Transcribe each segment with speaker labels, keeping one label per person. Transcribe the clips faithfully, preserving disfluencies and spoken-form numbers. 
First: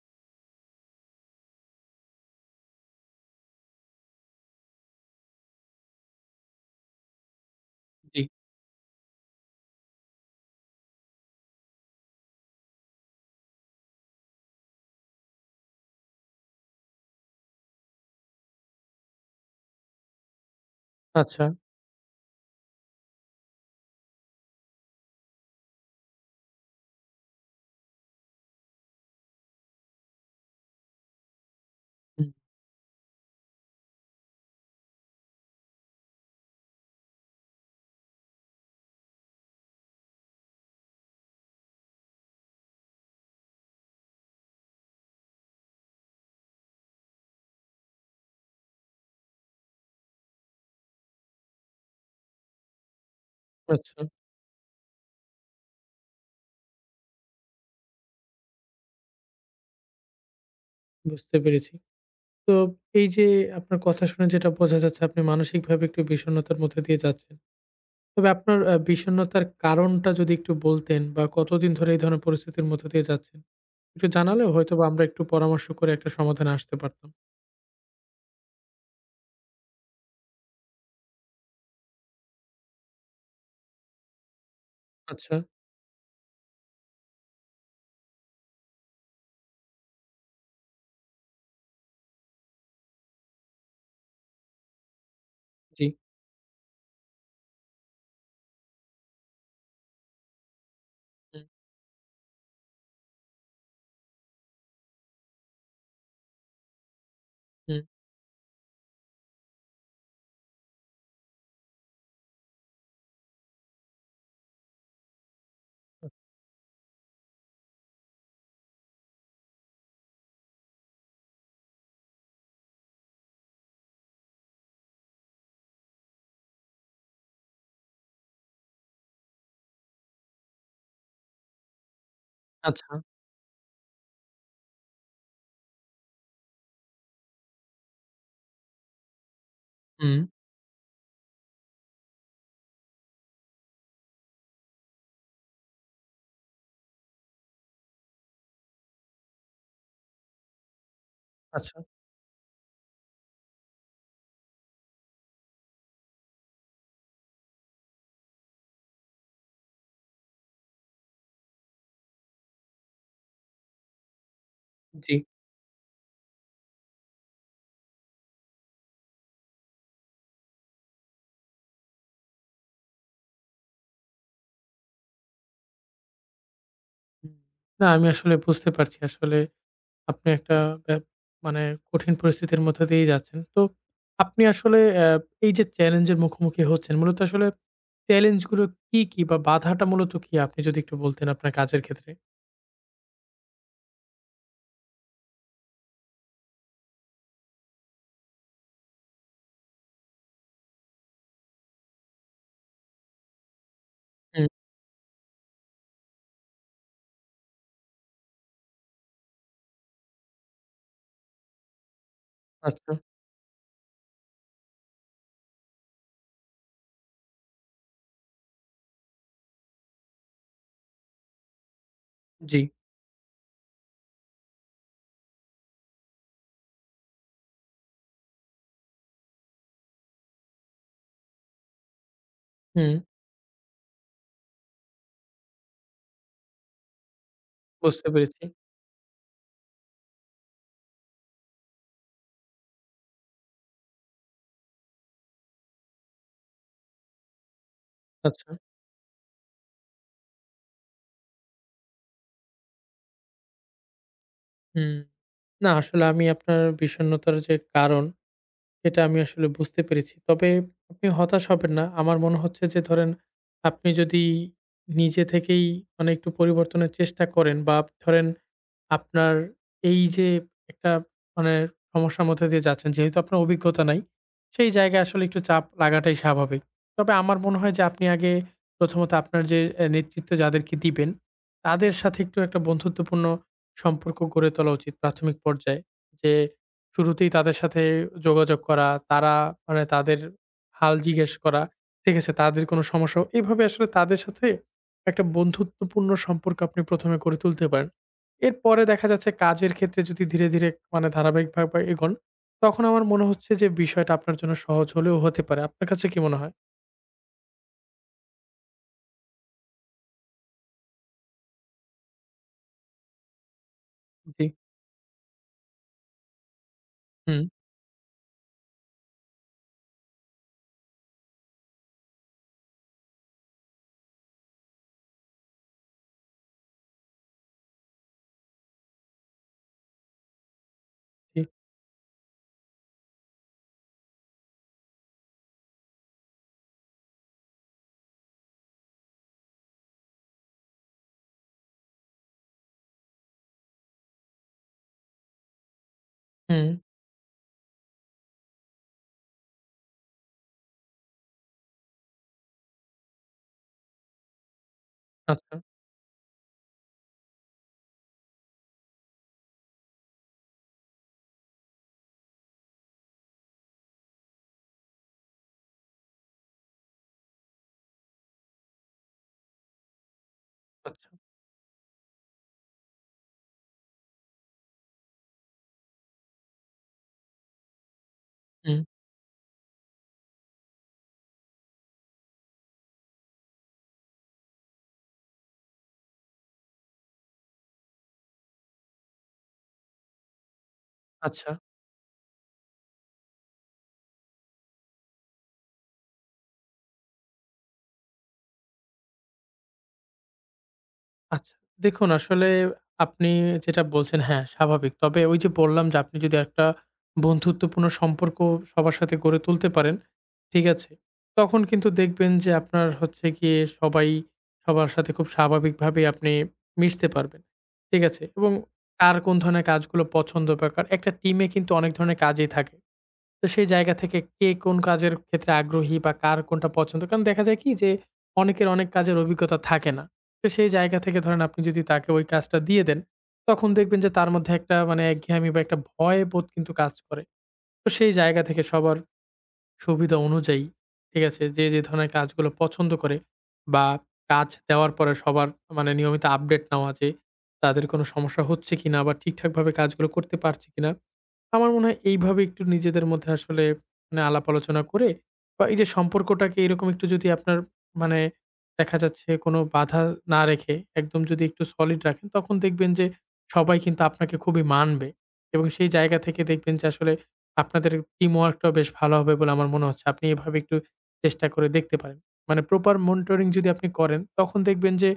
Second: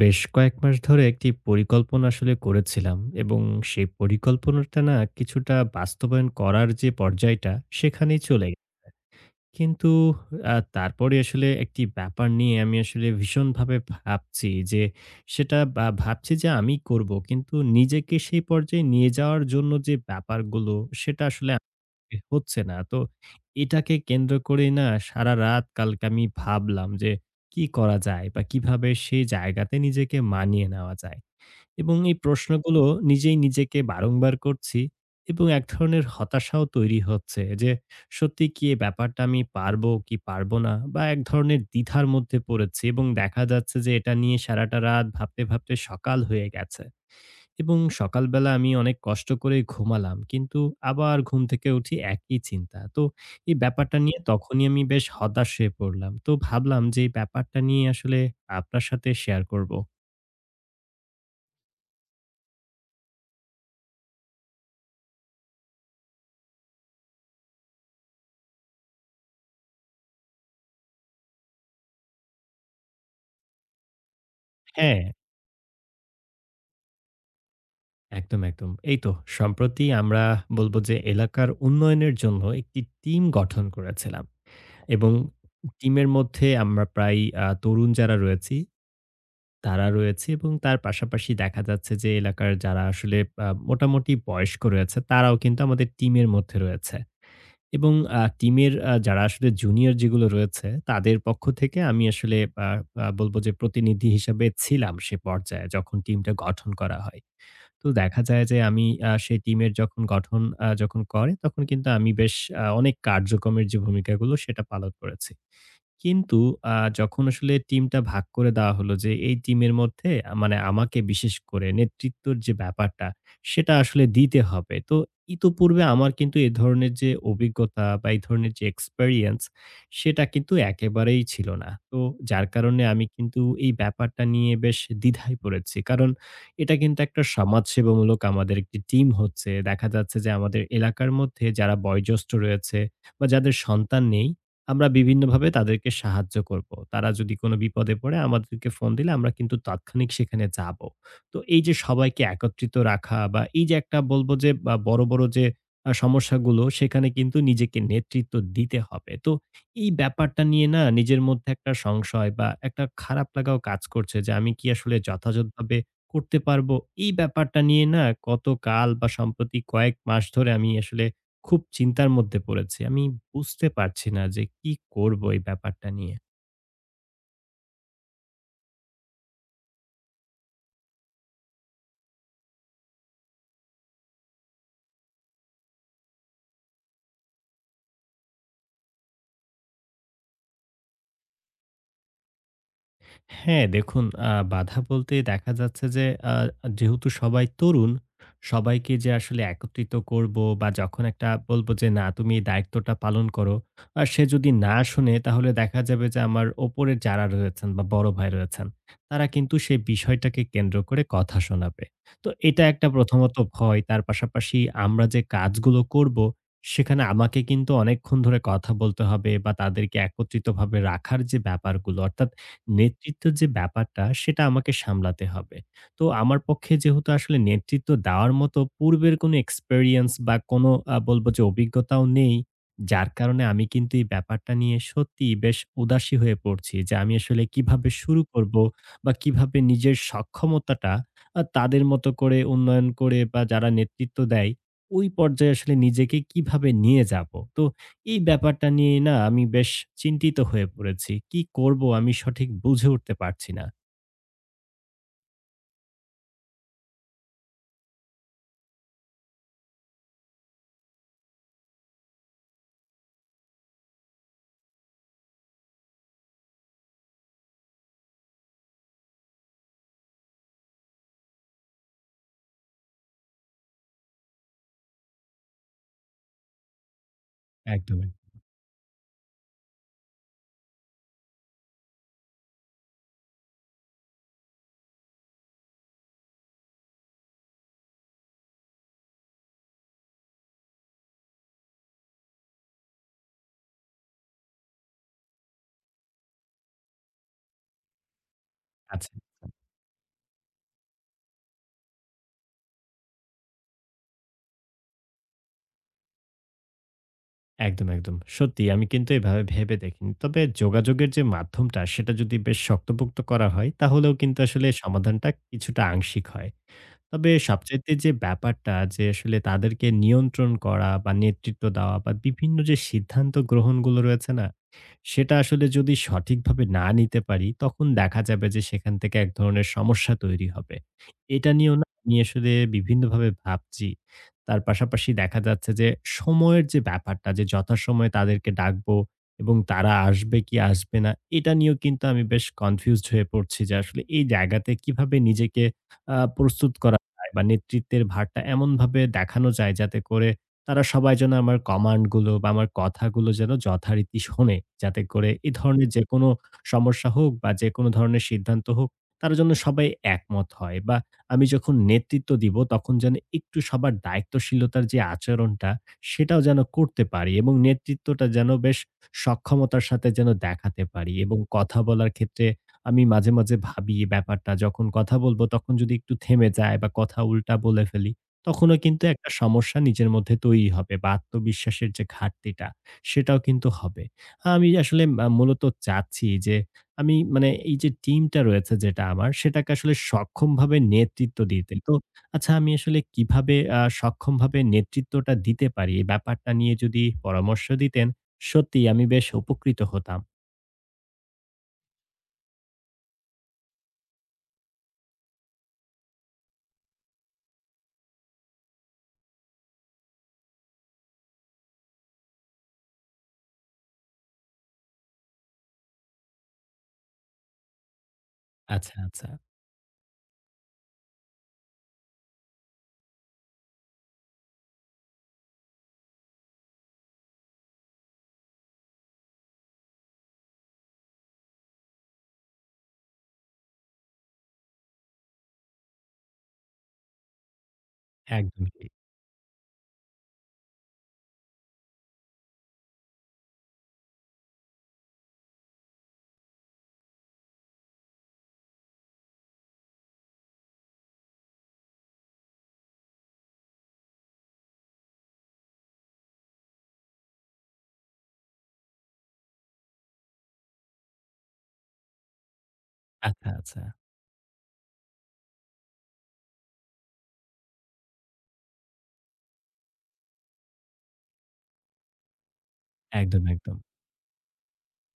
Speaker 1: বেশ কয়েক মাস ধরে একটি পরিকল্পনা আসলে করেছিলাম এবং সেই পরিকল্পনাটা না কিছুটা বাস্তবায়ন করার যে পর্যায়টা
Speaker 2: জি,
Speaker 1: সেখানেই চলে। কিন্তু আ তারপরে আসলে একটি ব্যাপার নিয়ে আমি আসলে ভীষণভাবে ভাবছি যে, সেটা বা ভাবছি যে আমি করব। কিন্তু নিজেকে সেই পর্যায়ে নিয়ে যাওয়ার জন্য যে ব্যাপারগুলো, সেটা
Speaker 2: আচ্ছা।
Speaker 1: আসলে এ হচ্ছে না। তো এটাকে কেন্দ্র করেই না সারারাত কালকে আমি ভাবলাম যে, কি করা যায় বা কিভাবে সেই জায়গাতে নিজেকে মানিয়ে নেওয়া যায়? এবং এই
Speaker 2: হুম,
Speaker 1: প্রশ্নগুলো নিজেই নিজেকে বারংবার করছি এবং এক ধরনের হতাশাও তৈরি হচ্ছে যে সত্যি কি এই ব্যাপারটা আমি পারবো কি পারবো না, বা এক ধরনের দ্বিধার মধ্যে পড়েছি। এবং দেখা যাচ্ছে যে এটা নিয়ে সারাটা রাত ভাবতে ভাবতে সকাল হয়ে গেছে এবং সকালবেলা আমি অনেক কষ্ট করে ঘুমালাম। কিন্তু আবার ঘুম থেকে উঠি একই চিন্তা। তো এই ব্যাপারটা
Speaker 2: আচ্ছা,
Speaker 1: নিয়ে তখনই আমি বেশ হতাশ হয়ে পড়লাম। তো ভাবলাম যে এই ব্যাপারটা নিয়ে আসলে আপনার সাথে শেয়ার করব।
Speaker 2: বুঝতে পেরেছি। তো এই যে আপনার কথা শুনে যেটা বোঝা যাচ্ছে আপনি মানসিকভাবে একটু বিষণ্ণতার মধ্যে দিয়ে যাচ্ছেন। তবে আপনার আ বিষণ্ণতার কারণটা যদি একটু বলতেন বা কতদিন ধরে এই ধরনের পরিস্থিতির মধ্যে দিয়ে যাচ্ছেন? একটু জানালে হয়তোবা
Speaker 1: হ্যাঁ,
Speaker 2: আমরা একটু পরামর্শ করে একটা সমাধানে আসতে পারতাম।
Speaker 1: একদম একদম এই তো সম্প্রতি আমরা বলবো যে এলাকার উন্নয়নের জন্য একটি টিম গঠন করেছিলাম এবং
Speaker 2: আচ্ছা,
Speaker 1: টিমের মধ্যে আমরা প্রায় আ তরুণ যারা রয়েছি, তারা রয়েছে এবং তার পাশাপাশি দেখা যাচ্ছে যে এলাকার যারা আসলে আ মোটামুটি বয়স্ক রয়েছে, তারাও কিন্তু
Speaker 2: জি।
Speaker 1: আমাদের টিমের মধ্যে রয়েছে। এবং আ টিমের আ যারা আসলে জুনিয়র যেগুলো রয়েছে, তাদের পক্ষ
Speaker 2: হুম,
Speaker 1: থেকে আমি আসলে আ আ বলবো যে প্রতিনিধি হিসাবে ছিলাম সে পর্যায়ে যখন টিমটা গঠন করা হয়।
Speaker 2: হুম।
Speaker 1: তো দেখা যায় যে আমি আ সেই টিমের যখন গঠন আ যখন করে তখন কিন্তু আমি বেশ আ অনেক কার্যক্রমের যে ভূমিকাগুলো সেটা পালন করেছি। কিন্তু আ যখন আসলে টিমটা ভাগ করে দেওয়া হলো যে এই টিমের মধ্যে আ মানে আমাকে বিশেষ করে নেতৃত্বর যে ব্যাপারটা সেটা আসলে দিতে হবে। তো ইতপূর্বে আমার কিন্তু এ ধরনের যে অভিজ্ঞতা বা এই ধরনের যে এক্সপেরিয়েন্স সেটা কিন্তু একেবারেই ছিল না। তো যার কারণে
Speaker 2: আচ্ছা,
Speaker 1: আমি কিন্তু এই ব্যাপারটা নিয়ে বেশ দ্বিধায় পড়েছি। কারণ এটা কিন্তু একটা সমাজসেবামূলক আমাদের একটি টিম হচ্ছে। দেখা যাচ্ছে
Speaker 2: হুম,
Speaker 1: যে আমাদের এলাকার মধ্যে যারা বয়োজ্যেষ্ঠ রয়েছে বা যাদের সন্তান নেই, আমরা বিভিন্নভাবে তাদেরকে সাহায্য করব। তারা যদি কোনো বিপদে পড়ে আমাদেরকে ফোন দিলে আমরা কিন্তু তাৎক্ষণিক সেখানে যাব। তো এই
Speaker 2: আচ্ছা,
Speaker 1: যে সবাইকে একত্রিত রাখা বা এই যে একটা বলব যে, বা বড়, বড় যে আ সমস্যাগুলো, সেখানে কিন্তু নিজেকে নেতৃত্ব দিতে হবে। তো এই ব্যাপারটা নিয়ে না নিজের মধ্যে একটা সংশয় বা একটা খারাপ লাগাও কাজ করছে যে আমি কি আসলে
Speaker 2: জি।
Speaker 1: যথাযথভাবে করতে পারবো? এই ব্যাপারটা নিয়ে না গতকাল বা সম্প্রতি কয়েক মাস ধরে আমি আসলে খুব চিন্তার মধ্যে পড়েছি। আমি বুঝতে পারছি না যে কি করব এই ব্যাপারটা নিয়ে?
Speaker 2: হুম। না, আমি আসলে বুঝতে পারছি আসলে আপনি একটা ব্যা মানে কঠিন পরিস্থিতির মধ্য দিয়েই যাচ্ছেন। তো আপনি আসলে অ্যা এই যে চ্যালেঞ্জের মুখোমুখি হচ্ছেন, মূলত আসলে চ্যালেঞ্জ গুলো কি, কি বা বাধাটা মূলত কি? আপনি যদি একটু বলতেন আপনার কাজের ক্ষেত্রে?
Speaker 1: হ্যাঁ, দেখুন আ বাধা বলতে দেখা যাচ্ছে যে আ যেহেতু সবাই তরুণ, সবাইকে যে আসলে একত্রিত করব বা যখন একটা বলব যে না তুমি এই দায়িত্বটা পালন করো। আ সে
Speaker 2: হুম,
Speaker 1: যদি না শোনে তাহলে দেখা যাবে যে আমার ওপরে যারা রয়েছেন বা বড় ভাই রয়েছেন, তারা কিন্তু সেই বিষয়টাকে কেন্দ্র করে কথা শোনাবে। তো এটা একটা
Speaker 2: আচ্ছা।
Speaker 1: প্রথমত ভয়। তার পাশাপাশি আমরা যে কাজগুলো করব, সেখানে আমাকে কিন্তু অনেকক্ষণ ধরে কথা বলতে হবে বা তাদেরকে একত্রিতভাবে রাখার যে ব্যাপারগুলো অর্থাৎ
Speaker 2: জি।
Speaker 1: নেতৃত্বের যে ব্যাপারটা সেটা আমাকে সামলাতে হবে। তো আমার পক্ষে যেহেতু আসলে নেতৃত্ব দেওয়ার মতো পূর্বের কোনো এক্সপেরিয়েন্স বা কোনো আ বলবো যে অভিজ্ঞতাও নেই।
Speaker 2: হুম,
Speaker 1: যার কারণে আমি কিন্তু এই ব্যাপারটা নিয়ে সত্যিই বেশ উদাসী হয়ে পড়ছি যে আমি আসলে কিভাবে
Speaker 2: বুঝতে
Speaker 1: শুরু
Speaker 2: পেরেছি।
Speaker 1: করব বা কিভাবে নিজের সক্ষমতাটা আ তাদের মতো করে উন্নয়ন করে বা যারা নেতৃত্ব দেয় ওই পর্যায়ে আসলে নিজেকে কিভাবে নিয়ে যাব? তো এই
Speaker 2: আচ্ছা।
Speaker 1: ব্যাপারটা নিয়ে না আমি বেশ চিন্তিত হয়ে পড়েছি। কি করব আমি সঠিক বুঝে উঠতে পারছি না।
Speaker 2: হুম। না আসলে আমি আপনার বিষণ্ণতার যে কারণ, সেটা আমি আসলে বুঝতে পেরেছি। তবে আপনি হতাশ হবেন না। আমার মনে হচ্ছে যে ধরেন, আপনি যদি নিজে থেকেই মানে একটু পরিবর্তনের চেষ্টা করেন বা ধরেন আপনার এই যে একটা মানে সমস্যার মধ্যে দিয়ে যাচ্ছেন, যেহেতু আপনার অভিজ্ঞতা নাই, সেই জায়গায় আসলে একটু চাপ লাগাটাই স্বাভাবিক। তবে আমার মনে হয় যে আপনি
Speaker 1: একদমই।
Speaker 2: আগে প্রথমত আপনার যে এ নেতৃত্ব যাদেরকে দিবেন, তাদের সাথে একটু একটা বন্ধুত্বপূর্ণ সম্পর্ক গড়ে তোলা উচিত প্রাথমিক পর্যায়ে। যে শুরুতেই তাদের সাথে যোগাযোগ করা, তারা মানে তাদের হাল জিজ্ঞেস করা, ঠিক আছে? তাদের কোনো সমস্যা, এভাবে আসলে তাদের সাথে একটা বন্ধুত্বপূর্ণ সম্পর্ক আপনি প্রথম এ গড়ে তুলতে পারেন। এরপরে দেখা
Speaker 1: আচ্ছা।
Speaker 2: যাচ্ছে কাজের ক্ষেত্রে যদি ধীরে, ধীরে মানে ধারাবাহিকভাবে এগোন, তখন আমার মনে হচ্ছে যে বিষয়টা আপনার জন্য সহজ হলেও হতে পারে। আপনার কাছে কি মনে হয়?
Speaker 1: একদম, একদম। সত্যি আমি কিন্তু এভাবে ভেবে দেখিনি। তবে যোগাযোগের যে মাধ্যমটা সেটা যদি বেশ শক্তপোক্ত করা হয় তাহলেও কিন্তু
Speaker 2: জি।
Speaker 1: আসলে সমাধানটা কিছুটা আংশিক হয়। তবে
Speaker 2: হুম,
Speaker 1: সবচাইতে যে ব্যাপারটা যে আসলে তাদেরকে নিয়ন্ত্রণ করা বা নেতৃত্ব দেওয়া বা বিভিন্ন যে সিদ্ধান্ত গ্রহণগুলো রয়েছে না? সেটা আসলে যদি সঠিকভাবে না নিতে পারি তখন দেখা যাবে যে সেখান থেকে এক ধরনের সমস্যা তৈরি হবে।
Speaker 2: জি,
Speaker 1: এটা নিয়েও না আমি আসলে বিভিন্নভাবে ভাবছি। তার পাশাপাশি দেখা যাচ্ছে যে সময়ের যে ব্যাপারটা, যে যথাসময়ে তাদেরকে ডাকবো এবং তারা আসবে কি আসবে না, এটা নিয়েও কিন্তু আমি বেশ কনফিউজড হয়ে পড়ছি যে আসলে এই জায়গাতে কিভাবে নিজেকে আহ,
Speaker 2: হুম,
Speaker 1: প্রস্তুত করা যায় বা নেতৃত্বের ভারটা এমনভাবে দেখানো যায় যাতে করে তারা সবাই যেন আমার কমান্ডগুলো বা আমার কথাগুলো যেন যথারীতি শোনে, যাতে করে এই
Speaker 2: আচ্ছা,
Speaker 1: ধরনের যে কোনো সমস্যা হোক বা যে কোনো ধরনের সিদ্ধান্ত হোক তার জন্য সবাই একমত হয় বা আমি যখন নেতৃত্ব দিব তখন যেন একটু সবার দায়িত্বশীলতার যে আচরণটা, সেটাও যেন করতে পারি এবং নেতৃত্বটা যেন বেশ সক্ষমতার সাথে যেন দেখাতে
Speaker 2: আচ্ছা,
Speaker 1: পারি। এবং কথা বলার ক্ষেত্রে আমি মাঝে মাঝে ভাবি এই ব্যাপারটা, যখন কথা বলবো তখন যদি একটু থেমে যায় বা কথা উল্টা বলে ফেলি তখনও
Speaker 2: হুম,
Speaker 1: কিন্তু একটা সমস্যা নিজের মধ্যে তৈরি হবে বা আত্মবিশ্বাসের যে ঘাটতিটা সেটাও কিন্তু হবে। আমি আসলে আহ, মূলত চাচ্ছি যে আমি মানে এই যে টিমটা রয়েছে যেটা আমার, সেটাকে আসলে সক্ষমভাবে নেতৃত্ব
Speaker 2: আচ্ছা।
Speaker 1: দিতে। তো আচ্ছা আমি আসলে কিভাবে আ সক্ষমভাবে নেতৃত্বটা দিতে পারি? এই ব্যাপারটা নিয়ে যদি পরামর্শ দিতেন, সত্যিই আমি বেশ উপকৃত হতাম।
Speaker 2: আচ্ছা। দেখুন আসলে আপনি যেটা বলছেন হ্যাঁ, স্বাভাবিক। তবে ওই যে বললাম যে আপনি যদি একটা বন্ধুত্বপূর্ণ সম্পর্ক সবার সাথে গড়ে তুলতে পারেন, ঠিক আছে? তখন কিন্তু দেখবেন যে আপনার হচ্ছে গিয়ে সবাই সবার সাথে খুব স্বাভাবিকভাবেই আপনি মিশতে পারবেন। ঠিক আছে? এবং
Speaker 1: আচ্ছা,
Speaker 2: কার
Speaker 1: আচ্ছা।
Speaker 2: কোন ধরনের কাজগুলো পছন্দ বা কার, একটা টিমে কিন্তু অনেক ধরনের কাজই থাকে। তো সেই জায়গা থেকে কে কোন কাজের ক্ষেত্রে আগ্রহী বা কার কোনটা পছন্দ? কারণ দেখা যায় কি যে অনেকের অনেক কাজের অভিজ্ঞতা থাকে না। তো সেই জায়গা থেকে ধরেন আপনি যদি তাকে ওই কাজটা দিয়ে দেন, তখন দেখবেন যে তার মধ্যে একটা মানে একঘেয়েমি বা একটা ভয় বোধ কিন্তু কাজ করে। তো সেই জায়গা থেকে
Speaker 1: একদম ঠিক।
Speaker 2: সবার সুবিধা অনুযায়ী, ঠিক আছে? যে, যে ধরনের কাজগুলো পছন্দ করে বা কাজ দেওয়ার পরে সবার মানে নিয়মিত আপডেট নেওয়া যে তাদের কোনো সমস্যা হচ্ছে কিনা বা ঠিকঠাকভাবে কাজগুলো করতে পারছে কিনা, আমার মনে হয় এইভাবে একটু নিজেদের মধ্যে আসলে মানে আলাপ আলোচনা করে বা এই যে সম্পর্কটাকে এরকম একটু যদি আপনার মানে দেখা যাচ্ছে কোনো বাধা না রেখে একদম যদি একটু সলিড রাখেন তখন দেখবেন যে
Speaker 1: আচ্ছা,
Speaker 2: সবাই
Speaker 1: আচ্ছা।
Speaker 2: কিন্তু আপনাকে খুবই মানবে এবং সেই জায়গা থেকে দেখবেন যে আসলে আপনাদের টিম ওয়ার্কটাও বেশ ভালো হবে বলে আমার মনে হচ্ছে। আপনি এভাবে একটু চেষ্টা করে দেখতে পারেন মানে প্রপার
Speaker 1: একদম,
Speaker 2: মনিটরিং যদি
Speaker 1: একদম।
Speaker 2: আপনি করেন তখন দেখবেন যে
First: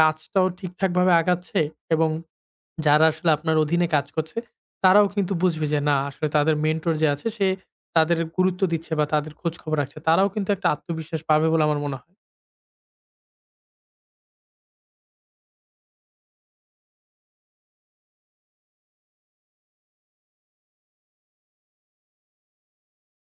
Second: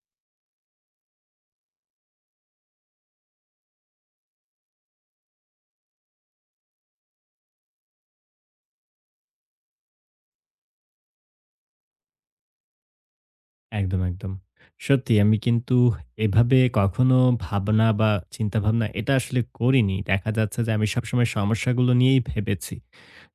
Speaker 2: কাজটাও ঠিকঠাকভাবে আগাচ্ছে এবং যারা আসলে আপনার অধীনে কাজ করছে, তারাও কিন্তু বুঝবে যে না আসলে তাদের মেন্টর যে আছে সে তাদের গুরুত্ব দিচ্ছে বা তাদের খোঁজ খবর রাখছে। তারাও কিন্তু একটা আত্মবিশ্বাস পাবে বলে আমার মনে হয়।
Speaker 1: একদম, একদম। সত্যি আমি কিন্তু এভাবে কখনো ভাবনা বা চিন্তাভাবনা এটা আসলে করিনি। দেখা যাচ্ছে যে আমি সবসময় সমস্যাগুলো নিয়েই ভেবেছি।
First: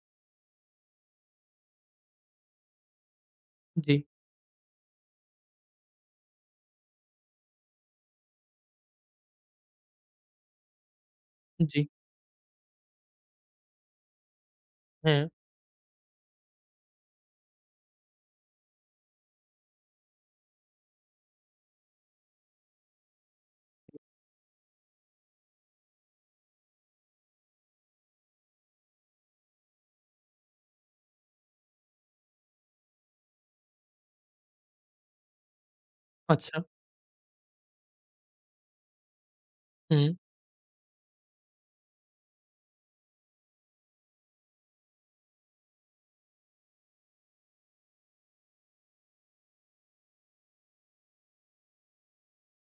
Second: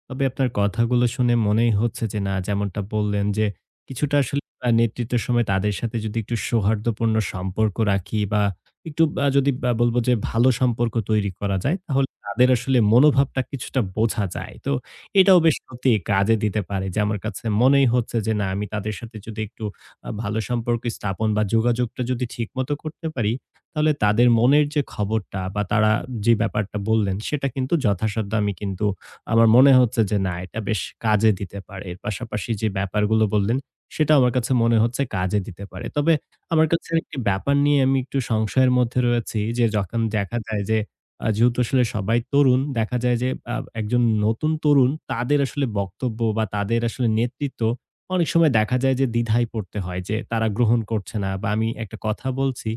Speaker 1: তবে আপনার কথাগুলো শুনে মনেই হচ্ছে যে না, যেমনটা বললেন যে
Speaker 2: জি,
Speaker 1: কিছুটা আসলে আ নেতৃত্বের সময় তাদের সাথে যদি একটু সৌহার্দ্যপূর্ণ সম্পর্ক রাখি বা একটু আ যদি আ বলব যে ভালো সম্পর্ক তৈরি করা যায়
Speaker 2: জি।
Speaker 1: তাহলে তাদের আসলে মনোভাবটা কিছুটা বোঝা যায়। তো
Speaker 2: হ্যাঁ,
Speaker 1: এটাও বেশ সত্যি কাজে দিতে পারে, যে আমার কাছে মনেই হচ্ছে যে না, আমি তাদের সাথে যদি একটু আ ভালো সম্পর্ক স্থাপন বা যোগাযোগটা যদি ঠিকমতো করতে পারি, তাহলে তাদের মনের যে খবরটা বা তারা যে ব্যাপারটা বললেন, সেটা কিন্তু যথাসাধ্য আমি কিন্তু আমার মনে হচ্ছে যে না, এটা বেশ কাজে দিতে পারে। এর পাশাপাশি যে ব্যাপারগুলো বললেন, সেটাও আমার কাছে মনে হচ্ছে কাজে দিতে পারে। তবে
Speaker 2: আচ্ছা।
Speaker 1: আমার কাছে একটি ব্যাপার নিয়ে আমি একটু সংশয়ের মধ্যে রয়েছি যে যখন
Speaker 2: হুম,
Speaker 1: দেখা যায় যে আ যেহেতু আসলে সবাই তরুণ, দেখা যায় যে আ একজন নতুন তরুণ তাদের আসলে বক্তব্য বা তাদের আসলে নেতৃত্ব, অনেক সময় দেখা যায় যে দ্বিধায় পড়তে হয় যে তারা গ্রহণ করছে না বা আমি একটা কথা বলছি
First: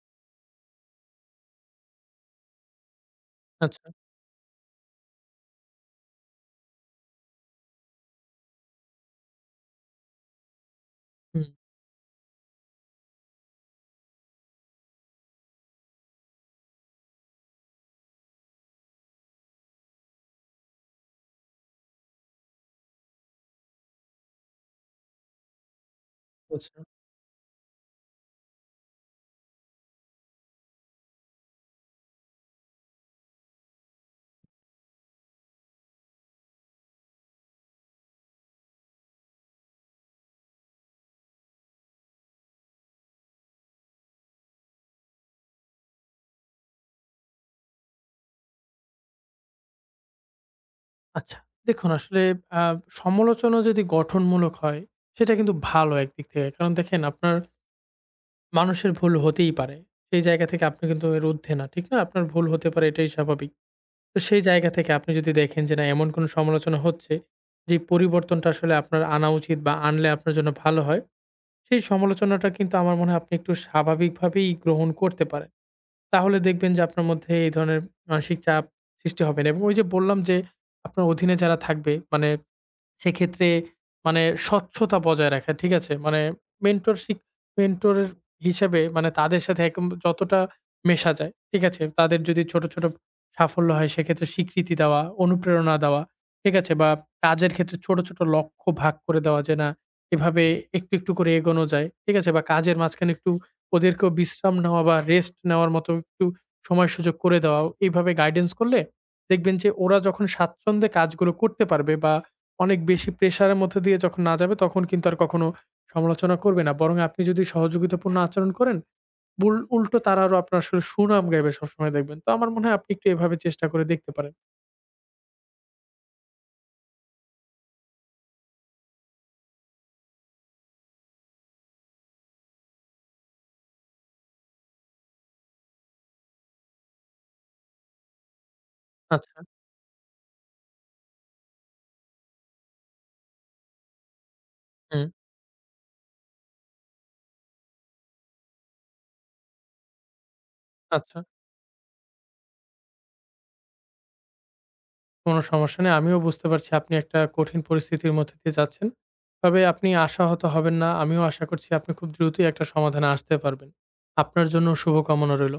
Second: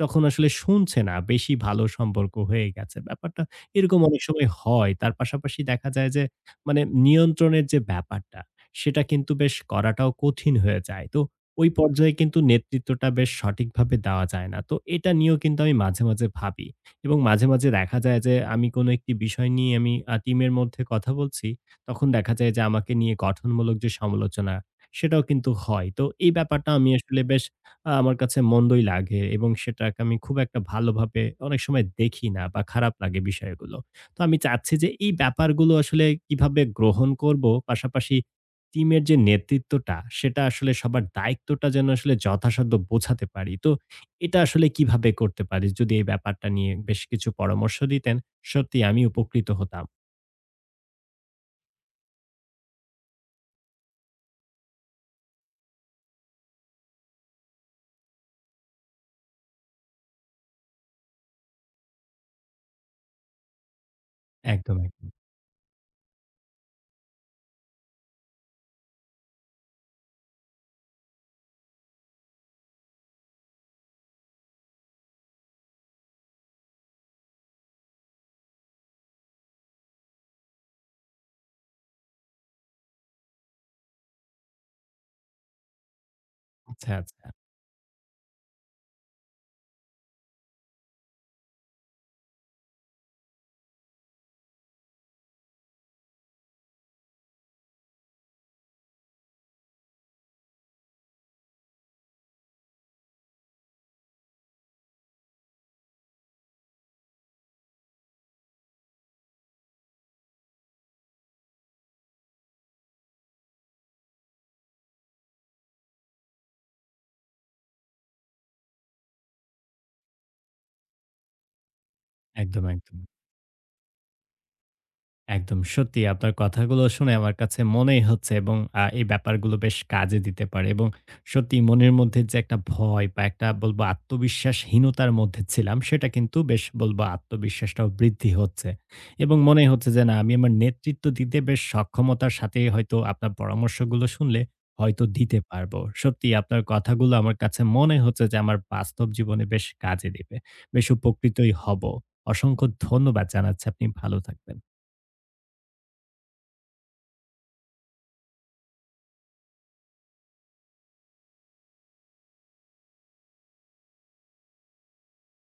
Speaker 1: যখন আসলে শুনছে না, বেশি ভালো সম্পর্ক হয়ে গেছে ব্যাপারটা
Speaker 2: আচ্ছা।
Speaker 1: এরকম অনেক সময় হয়। তার পাশাপাশি দেখা যায় যে মানে নিয়ন্ত্রণের যে ব্যাপারটা সেটা কিন্তু বেশ করাটাও কঠিন হয়ে যায়। তো
Speaker 2: হুম,
Speaker 1: ওই পর্যায়ে কিন্তু নেতৃত্বটা বেশ সঠিকভাবে দেওয়া যায় না। তো এটা নিয়েও কিন্তু আমি মাঝে মাঝে ভাবি এবং মাঝে মাঝে দেখা যায় যে আমি কোনো একটি বিষয় নিয়ে আমি টিমের মধ্যে কথা বলছি, তখন দেখা যায় যে আমাকে নিয়ে গঠনমূলক যে সমালোচনা সেটাও কিন্তু হয়। তো এই ব্যাপারটা
Speaker 2: আচ্ছা,
Speaker 1: আমি আসলে বেশ আ আমার কাছে মন্দই লাগে এবং সেটাকে আমি খুব একটা ভালোভাবে অনেক সময় দেখি না বা খারাপ লাগে বিষয়গুলো। তো আমি চাচ্ছি যে এই ব্যাপারগুলো আসলে কিভাবে গ্রহণ করব? পাশাপাশি টিমের যে নেতৃত্বটা সেটা আসলে সবার দায়িত্বটা যেন আসলে যথাসাধ্য বোঝাতে পারি। তো এটা আসলে কিভাবে করতে পারি? যদি এই ব্যাপারটা নিয়ে বেশ কিছু পরামর্শ দিতেন, সত্যিই আমি উপকৃত হতাম।
Speaker 2: আচ্ছা। দেখুন আসলে আ সমালোচনা যদি গঠনমূলক হয় সেটা কিন্তু ভালো একদিক থেকে। কারণ দেখেন আপনার মানুষের ভুল হতেই পারে। সেই জায়গা থেকে আপনি কিন্তু এর ঊর্ধ্বে না। ঠিক না? আপনার ভুল হতে পারে, এটাই স্বাভাবিক। তো সেই জায়গা
Speaker 1: একদম,
Speaker 2: থেকে
Speaker 1: একদম।
Speaker 2: আপনি যদি দেখেন যে না এমন কোনো সমালোচনা হচ্ছে, যে পরিবর্তনটা আসলে আপনার আনা উচিত বা আনলে আপনার জন্য ভালো হয়, সেই সমালোচনাটা কিন্তু আমার মনে হয় আপনি একটু স্বাভাবিকভাবেই গ্রহণ করতে পারেন। তাহলে দেখবেন যে আপনার মধ্যে এই ধরনের মানসিক চাপ সৃষ্টি হবে না এবং ওই যে বললাম যে আপনার অধীনে যারা থাকবে মানে সেক্ষেত্রে মানে স্বচ্ছতা বজায় রাখা, ঠিক আছে? মানে
Speaker 1: আচ্ছা,
Speaker 2: মেন্টরশিপ,
Speaker 1: আচ্ছা।
Speaker 2: মেন্টর হিসেবে মানে তাদের সাথে একদম যতটা মেশা যায়, ঠিক আছে? তাদের যদি ছোট, ছোট সাফল্য হয় সেক্ষেত্রে স্বীকৃতি দেওয়া, অনুপ্রেরণা দেওয়া, ঠিক আছে? বা কাজের ক্ষেত্রে ছোট, ছোট লক্ষ্য ভাগ করে দেওয়া যে না এভাবে একটু, একটু করে এগোনো যায়, ঠিক আছে? বা কাজের মাঝখানে একটু ওদেরকেও বিশ্রাম নেওয়া বা রেস্ট নেওয়ার মতো একটু সময় সুযোগ করে দেওয়া। এইভাবে গাইডেন্স করলে দেখবেন যে ওরা যখন স্বাচ্ছন্দ্যে কাজগুলো করতে পারবে বা অনেক বেশি প্রেশারের মধ্যে দিয়ে যখন না যাবে, তখন কিন্তু আর কখনো সমালোচনা করবে না। বরং আপনি যদি সহযোগিতাপূর্ণ আচরণ করেন, বুল উল্টো তারা আরো আপনার আসলে সুনাম গাইবে সবসময় দেখবেন। তো আমার
Speaker 1: একদম,
Speaker 2: মনে হয় আপনি
Speaker 1: একদম।
Speaker 2: একটু এভাবে চেষ্টা করে দেখতে পারেন।
Speaker 1: একদম সত্যি আপনার কথাগুলো শুনে আমার কাছে মনেই হচ্ছে এবং আ এই ব্যাপারগুলো বেশ কাজে দিতে পারে এবং সত্যি মনের মধ্যে যে একটা ভয় বা একটা বলবো আত্মবিশ্বাসহীনতার মধ্যে ছিলাম সেটা কিন্তু বেশ, বলবো আত্মবিশ্বাসটাও বৃদ্ধি হচ্ছে এবং
Speaker 2: আচ্ছা,
Speaker 1: মনে হচ্ছে যে না, আমি আমার নেতৃত্ব দিতে বেশ সক্ষমতার সাথে হয়তো আপনার পরামর্শগুলো শুনলে হয়তো
Speaker 2: হুম,
Speaker 1: দিতে পারবো। সত্যি আপনার কথাগুলো আমার কাছে মনে হচ্ছে যে আমার বাস্তব জীবনে বেশ কাজে দিবে। বেশ
Speaker 2: আচ্ছা।
Speaker 1: উপকৃতই হব। অসংখ্য ধন্যবাদ জানাচ্ছি। আপনি ভালো থাকবেন।
Speaker 2: কোনো সমস্যা নেই। আমিও বুঝতে পারছি আপনি একটা কঠিন পরিস্থিতির মধ্যে দিয়ে যাচ্ছেন। তবে আপনি আশাহত হবেন না। আমিও আশা করছি আপনি খুব দ্রুতই একটা সমাধানে আসতে পারবেন। আপনার জন্য শুভকামনা রইল।